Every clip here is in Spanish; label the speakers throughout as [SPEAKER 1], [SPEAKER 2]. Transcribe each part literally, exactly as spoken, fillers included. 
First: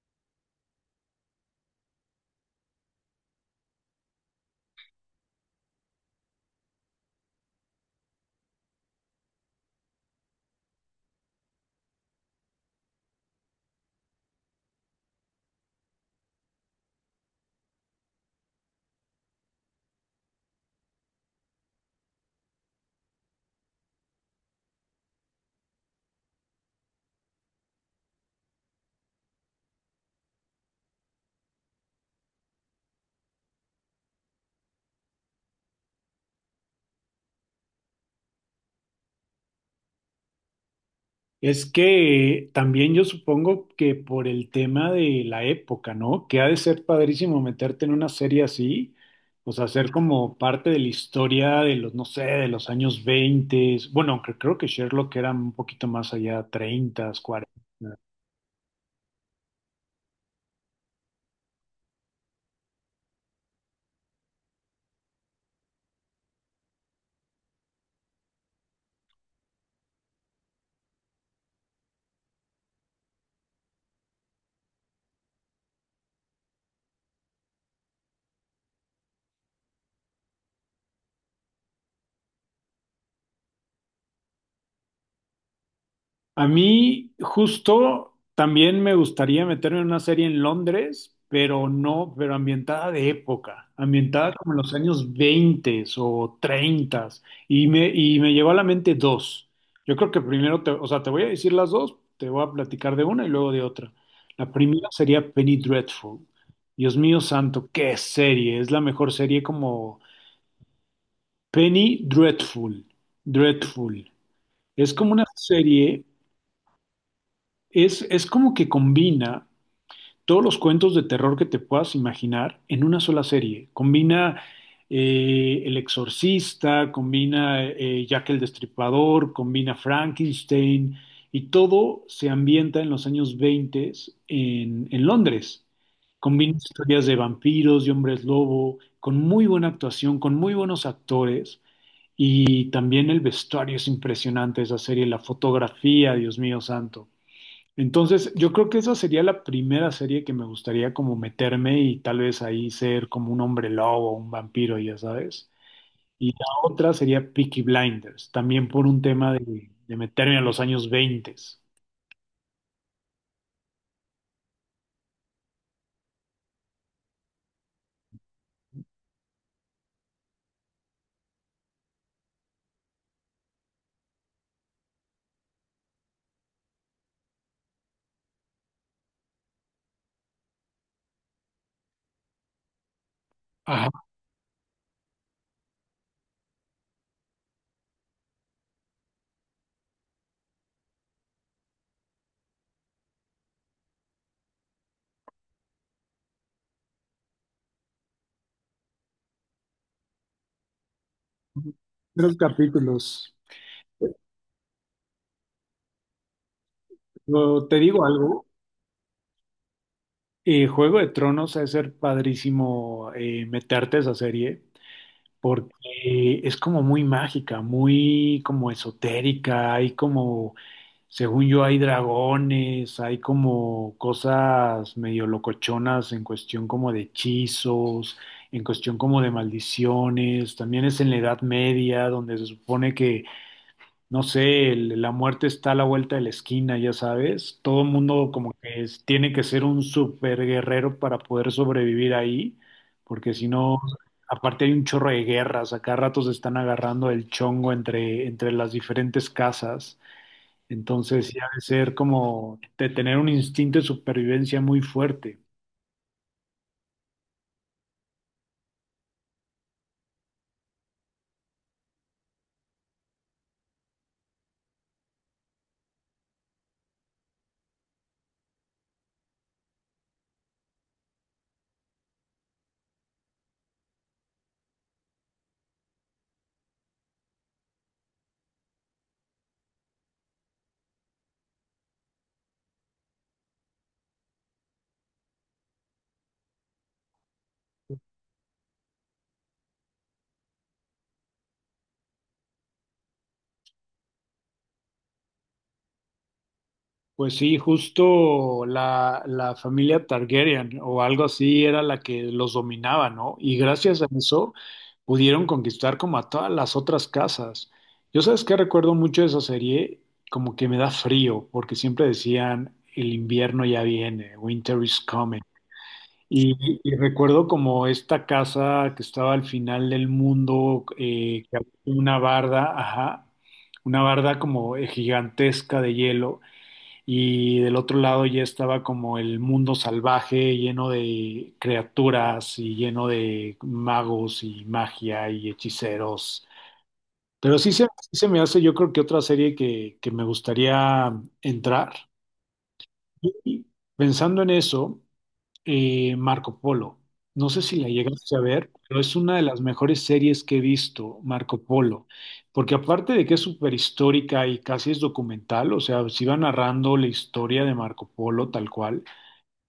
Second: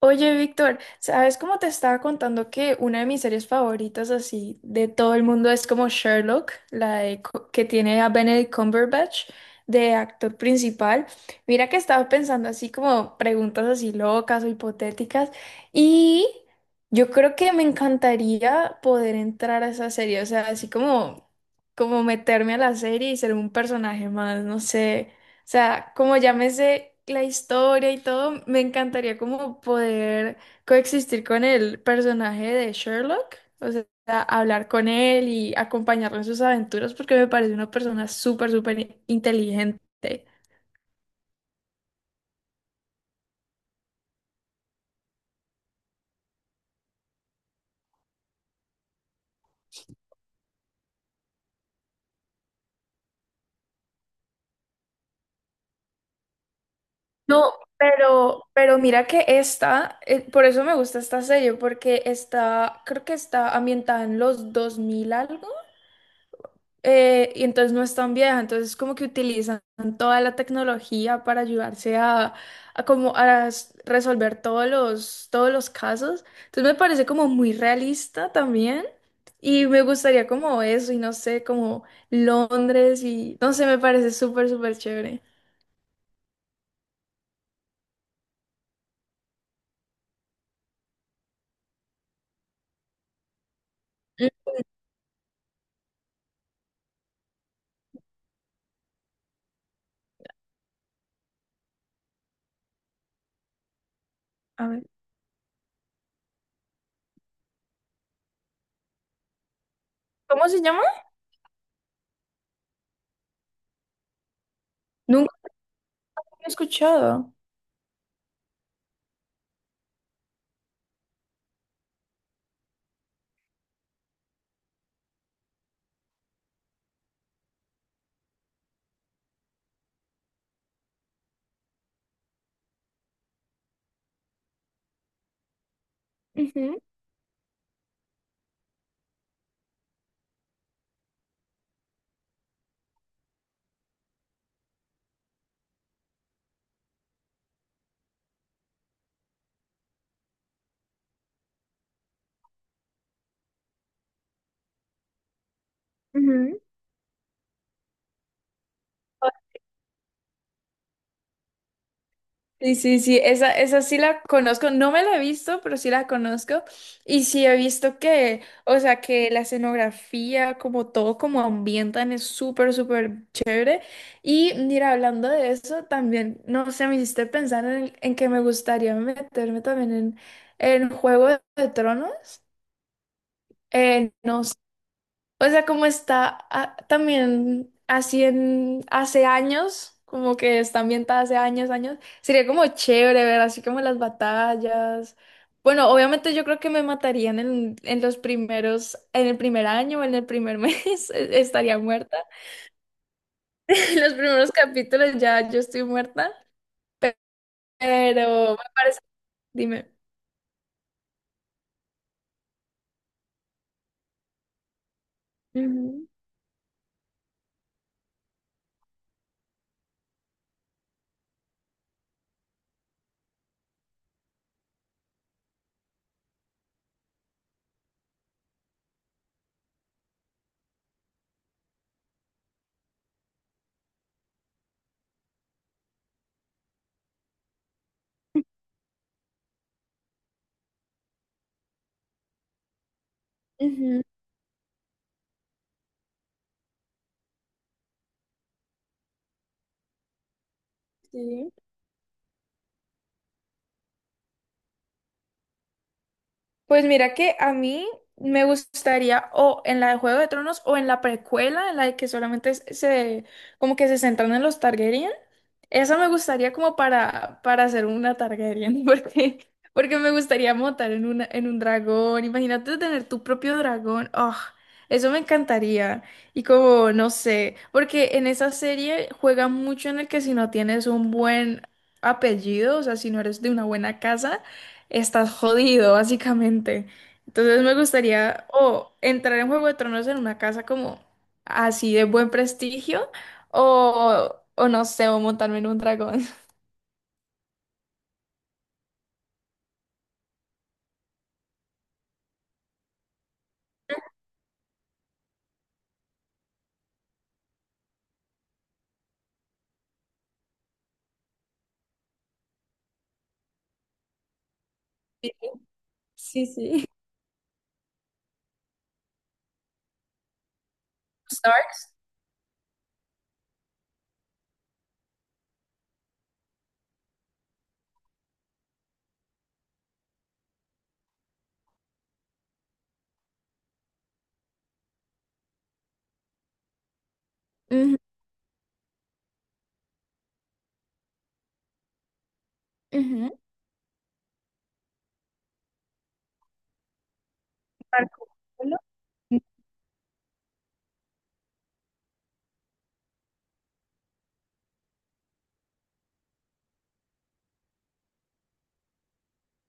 [SPEAKER 1] Oye, Víctor, ¿sabes cómo te estaba contando que una de mis series favoritas así de todo el mundo es como Sherlock, la de co- que tiene a Benedict Cumberbatch de actor principal? Mira que estaba pensando así como preguntas así locas o hipotéticas y yo creo que me encantaría poder entrar a esa serie, o sea, así como como meterme a la serie y ser un personaje más, no sé. O sea, como ya me sé la historia y todo, me encantaría como poder coexistir con el personaje de Sherlock, o sea, hablar con él y acompañarlo en sus aventuras porque me parece una persona súper, súper inteligente.
[SPEAKER 2] Es que también yo supongo que por el tema de la época, ¿no? Que ha de ser padrísimo meterte en una serie así, o sea, ser como parte de la historia de los, no sé, de los años veinte. Bueno, aunque creo que Sherlock era un poquito más allá, treinta.
[SPEAKER 1] No, pero, pero mira que esta, eh, por eso me gusta esta serie, porque está, creo que está ambientada en los dos mil algo. Eh, y entonces no es tan vieja, entonces como que utilizan toda la tecnología para ayudarse a, a como a s- resolver todos los, todos los casos. Entonces me parece como muy realista también y me gustaría como eso y no sé, como Londres y no sé, me parece súper, súper chévere.
[SPEAKER 2] A mí justo también me gustaría meterme en una serie en Londres, pero no, pero ambientada de época, ambientada
[SPEAKER 1] Mm,
[SPEAKER 2] como en los años veinte o treinta. Y me, y me llegó a la mente dos. Yo creo que primero, te, o sea, te voy a decir las dos, te voy a platicar de una y luego de otra. La
[SPEAKER 1] A ver,
[SPEAKER 2] primera sería Penny Dreadful. Dios mío santo, qué serie, es la mejor serie como
[SPEAKER 1] ¿cómo se llama?
[SPEAKER 2] Penny Dreadful, Dreadful. Es como una
[SPEAKER 1] Nunca
[SPEAKER 2] serie.
[SPEAKER 1] lo he escuchado.
[SPEAKER 2] Es, es como que combina todos los cuentos de terror que te puedas imaginar en una sola serie. Combina eh, El Exorcista, combina eh, Jack el Destripador, combina Frankenstein y todo se ambienta en los años veinte en, en Londres. Combina
[SPEAKER 1] Ujú,
[SPEAKER 2] historias de vampiros, de hombres lobo, con muy buena actuación, con muy buenos actores. Y también el vestuario es impresionante, de esa serie, la fotografía, Dios mío santo. Entonces, yo creo que esa sería la primera serie que me gustaría como meterme y tal vez ahí ser como un hombre lobo, un vampiro, ya sabes. Y la
[SPEAKER 1] ujú.
[SPEAKER 2] otra sería Peaky Blinders, también por un tema de, de meterme a los años veinte.
[SPEAKER 1] Sí, sí, sí, esa, esa sí la conozco, no me la he visto, pero sí la conozco. Y sí he visto que, o sea, que la escenografía, como todo, como ambientan, es súper, súper chévere. Y mira, hablando de eso, también, no sé, me hiciste pensar en, en que me gustaría meterme también en, en Juego de Tronos. Eh, no o sea, como está ah, también así en hace años, como que está ambientada hace años, años, sería como chévere ver así como las batallas. Bueno, obviamente yo creo que me matarían en, en los primeros, en el primer año, en el primer mes, e- estaría muerta.
[SPEAKER 2] Tres capítulos.
[SPEAKER 1] En los primeros capítulos ya yo estoy muerta,
[SPEAKER 2] Pero te digo algo.
[SPEAKER 1] pero dime.
[SPEAKER 2] eh, Juego de Tronos ha de ser padrísimo eh, meterte a esa serie porque
[SPEAKER 1] Ujú,
[SPEAKER 2] es como muy mágica, muy como esotérica, hay como, según yo, hay dragones, hay como cosas medio locochonas en cuestión como de hechizos, en cuestión como de maldiciones. También es en la Edad Media, donde se supone que, no sé, el- la muerte está a la vuelta de la esquina, ya sabes. Todo el mundo como que es- tiene que ser un super guerrero para poder sobrevivir ahí, porque si no,
[SPEAKER 1] ujú,
[SPEAKER 2] aparte hay un chorro de guerras, acá ratos están agarrando el chongo entre, entre las diferentes casas. Entonces, sí ha
[SPEAKER 1] sí.
[SPEAKER 2] de ser como de tener un instinto de supervivencia muy fuerte.
[SPEAKER 1] Pues mira que a mí me gustaría o en la de Juego de Tronos o en la precuela, en la de que solamente se, se- como que se centran en los Targaryen. Esa me gustaría como para, para hacer una Targaryen, porque, porque me gustaría montar en una, en un dragón. Imagínate tener tu propio dragón. Oh, eso me encantaría. Y como, no sé, porque en esa serie juega mucho en el que si no tienes un buen apellido, o sea, si no eres de una buena casa estás jodido, básicamente. Entonces me gustaría o entrar en Juego de Tronos en una casa como así de buen prestigio o, o no sé, o montarme en un dragón.
[SPEAKER 2] Pues sí, justo la, la familia Targaryen o algo así era la que los dominaba, ¿no? Y gracias a eso pudieron conquistar como a todas las otras casas. Yo sabes que recuerdo mucho de esa serie, como que me da frío, porque siempre decían, el invierno ya viene, winter is coming.
[SPEAKER 1] Sí,
[SPEAKER 2] Y,
[SPEAKER 1] sí. Sí.
[SPEAKER 2] y recuerdo como esta casa que estaba al final del mundo, eh, que había
[SPEAKER 1] Stark.
[SPEAKER 2] una barda, ajá, una barda como eh, gigantesca de hielo, y del otro lado ya estaba como el mundo salvaje, lleno de criaturas y lleno de magos y magia y hechiceros. Pero sí se,
[SPEAKER 1] Ujú,
[SPEAKER 2] sí se me hace, yo creo que otra serie que, que me gustaría entrar.
[SPEAKER 1] ujú.
[SPEAKER 2] Y pensando en eso, eh, Marco Polo. No sé si la
[SPEAKER 1] tal
[SPEAKER 2] llegaste a ver,
[SPEAKER 1] como-
[SPEAKER 2] pero es una de las mejores series que he visto, Marco Polo, porque aparte de que es súper histórica y casi es documental, o sea, se iba narrando la historia de Marco Polo tal cual.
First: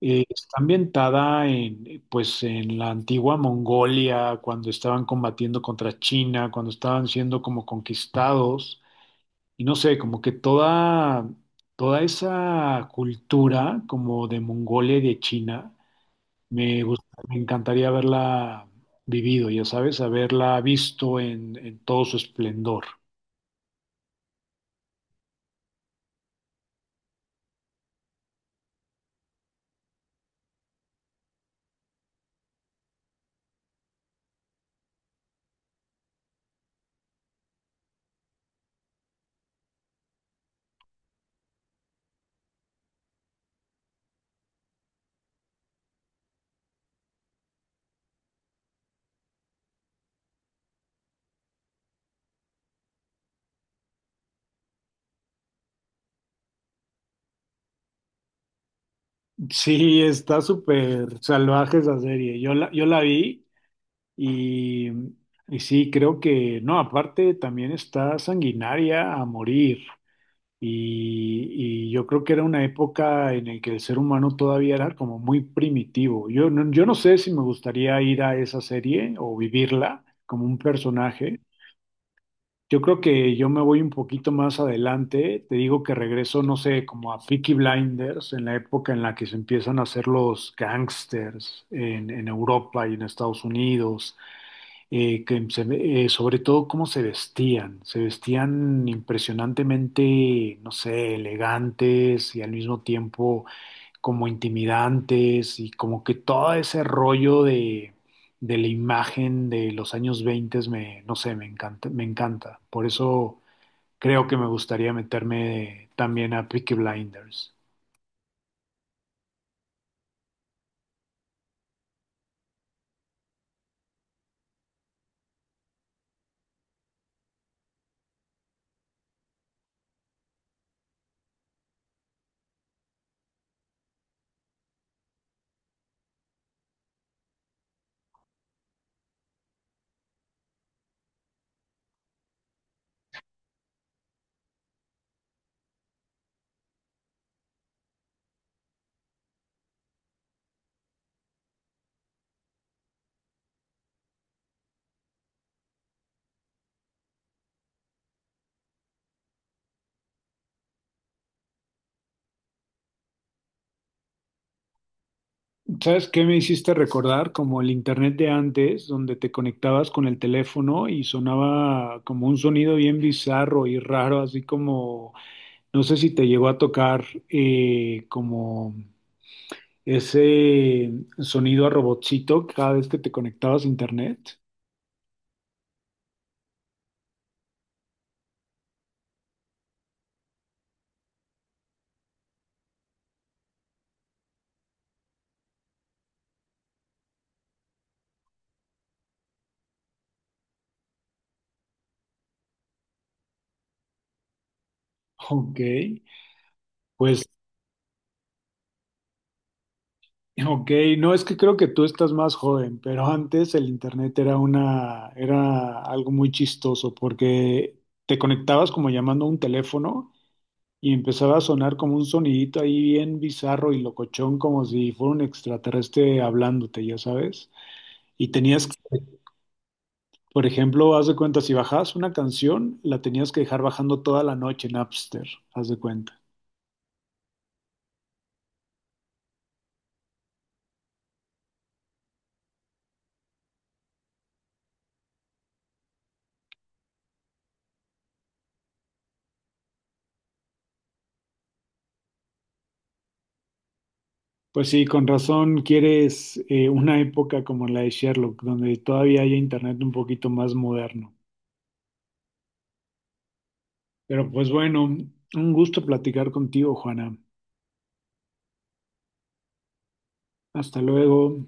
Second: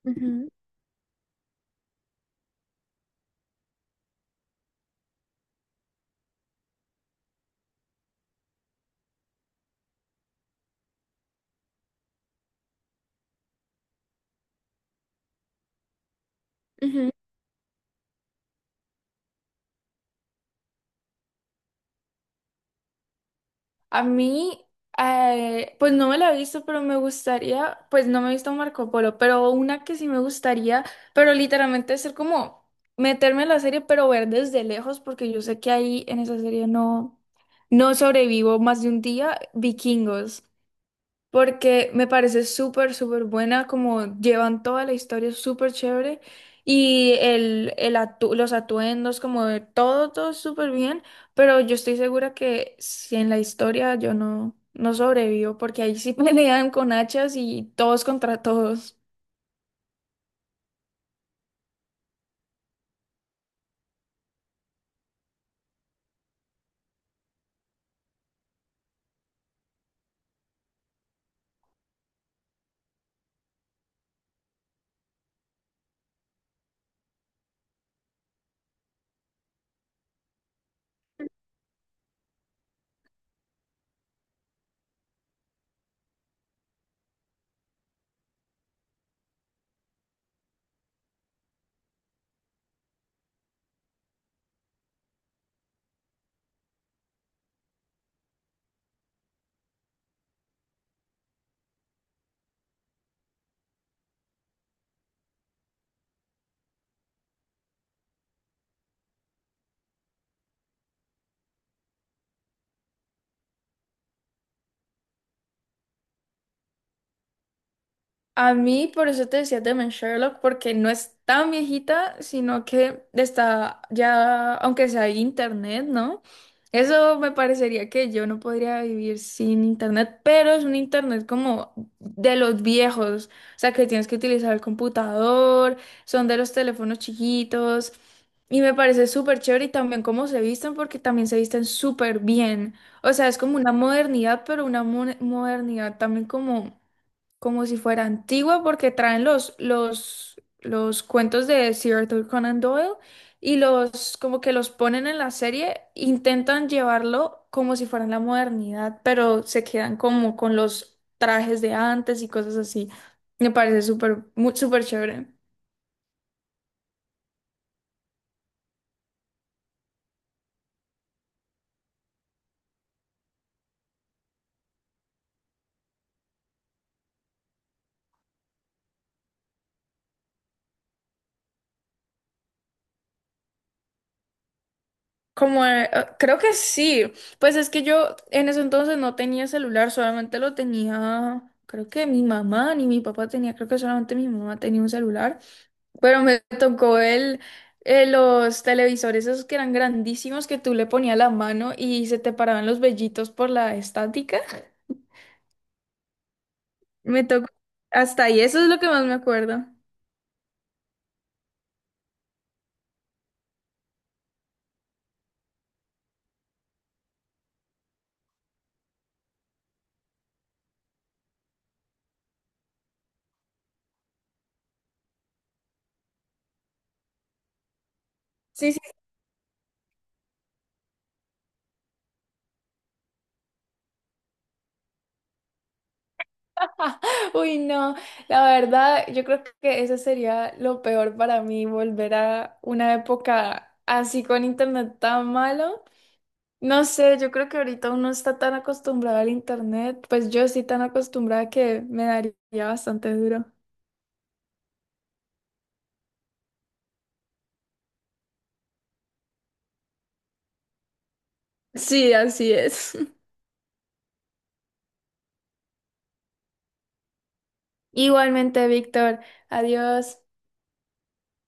[SPEAKER 2] eh,
[SPEAKER 1] Ujú,
[SPEAKER 2] Está ambientada en, pues, en la antigua Mongolia, cuando estaban combatiendo contra China, cuando estaban siendo como conquistados, y no sé, como que toda, toda esa cultura como de Mongolia y de China me gust-
[SPEAKER 1] ujú.
[SPEAKER 2] me encantaría haberla vivido, ya sabes, haberla visto en, en, todo su esplendor.
[SPEAKER 1] A mí, eh, pues no me la he visto, pero me gustaría, pues no me he visto Marco Polo, pero una que sí me gustaría, pero literalmente es ser como meterme en la serie, pero ver desde lejos, porque yo sé que ahí en esa serie no, no sobrevivo más de un día, Vikingos porque me parece súper, súper buena, como llevan toda la historia súper chévere y el, el atu- los atuendos, como de todo, todo súper bien, pero yo estoy segura que si en la historia yo no, no sobrevivo, porque ahí sí pelean con hachas y todos contra todos.
[SPEAKER 2] Sí, está súper salvaje esa serie. Yo la, yo la vi y, y sí, creo que, no, aparte también está sanguinaria a morir. Y, y yo creo que era una época en la que el ser humano todavía era como muy primitivo. Yo no, yo no sé si me gustaría ir a esa serie o vivirla como un personaje. Yo creo que yo me voy un poquito más adelante. Te digo que regreso, no sé, como a Peaky Blinders, en la época en la que se empiezan a hacer los gangsters en, en Europa y en Estados Unidos, eh, que se ve- eh, sobre todo cómo se vestían. Se vestían impresionantemente, no sé, elegantes y al mismo tiempo como intimidantes y como que todo ese rollo de, de la imagen de los años veinte me, no sé, me encanta, me encanta. Por eso creo que me gustaría meterme también a Peaky Blinders.
[SPEAKER 1] A mí, por eso te decía también Sherlock, porque no es tan viejita, sino que está ya, aunque sea internet, ¿no? Eso me parecería que yo no podría vivir sin internet, pero es un internet como de los viejos, o sea, que tienes que utilizar el computador, son de los teléfonos chiquitos, y me parece súper chévere y también cómo se visten, porque también se visten súper bien. O sea, es como una modernidad, pero una mo- modernidad también como como si fuera antigua porque traen los, los, los cuentos de Sir Arthur Conan Doyle y los como que los ponen en la serie, intentan llevarlo como si fuera en la modernidad, pero se quedan como con los trajes de antes y cosas así. Me parece súper, mu- súper chévere.
[SPEAKER 2] ¿Sabes qué me hiciste recordar? Como el internet de antes, donde te conectabas con el teléfono y sonaba como un sonido bien bizarro y raro, así como, no sé si te llegó a tocar, eh, como ese sonido a robotcito cada vez que te conectabas a internet.
[SPEAKER 1] Como, eh, eh, creo que sí. Pues es que yo en ese entonces no tenía celular, solamente lo tenía, creo que mi mamá ni mi papá tenía, creo que solamente mi mamá tenía un celular. Pero me tocó el, eh, los televisores esos que eran grandísimos que tú le ponías la mano y se te paraban los vellitos por la estática.
[SPEAKER 2] Ok,
[SPEAKER 1] Me
[SPEAKER 2] pues,
[SPEAKER 1] tocó hasta ahí, eso es lo que más me acuerdo.
[SPEAKER 2] ok, no es que creo que tú estás más joven, pero antes el internet era una, era algo muy chistoso porque te conectabas como llamando a un teléfono y empezaba a sonar como un sonidito ahí bien bizarro y locochón, como si fuera un extraterrestre hablándote, ya sabes. Y tenías.
[SPEAKER 1] Sí, sí.
[SPEAKER 2] Por ejemplo, haz de cuenta, si bajabas una canción, la tenías que dejar bajando toda la noche en Napster, haz de cuenta.
[SPEAKER 1] Uy, no, la verdad, yo creo que eso sería lo peor para mí, volver a una época así con internet tan malo. No sé, yo creo que ahorita uno está tan acostumbrado al internet, pues yo sí tan acostumbrada que me daría bastante duro.
[SPEAKER 2] Pues sí, con razón quieres eh, una época como la de Sherlock, donde todavía hay internet un poquito más moderno.
[SPEAKER 1] Sí, así es.
[SPEAKER 2] Pero pues bueno, un gusto platicar contigo, Juana.
[SPEAKER 1] Igualmente, Víctor. Adiós.
[SPEAKER 2] Hasta luego.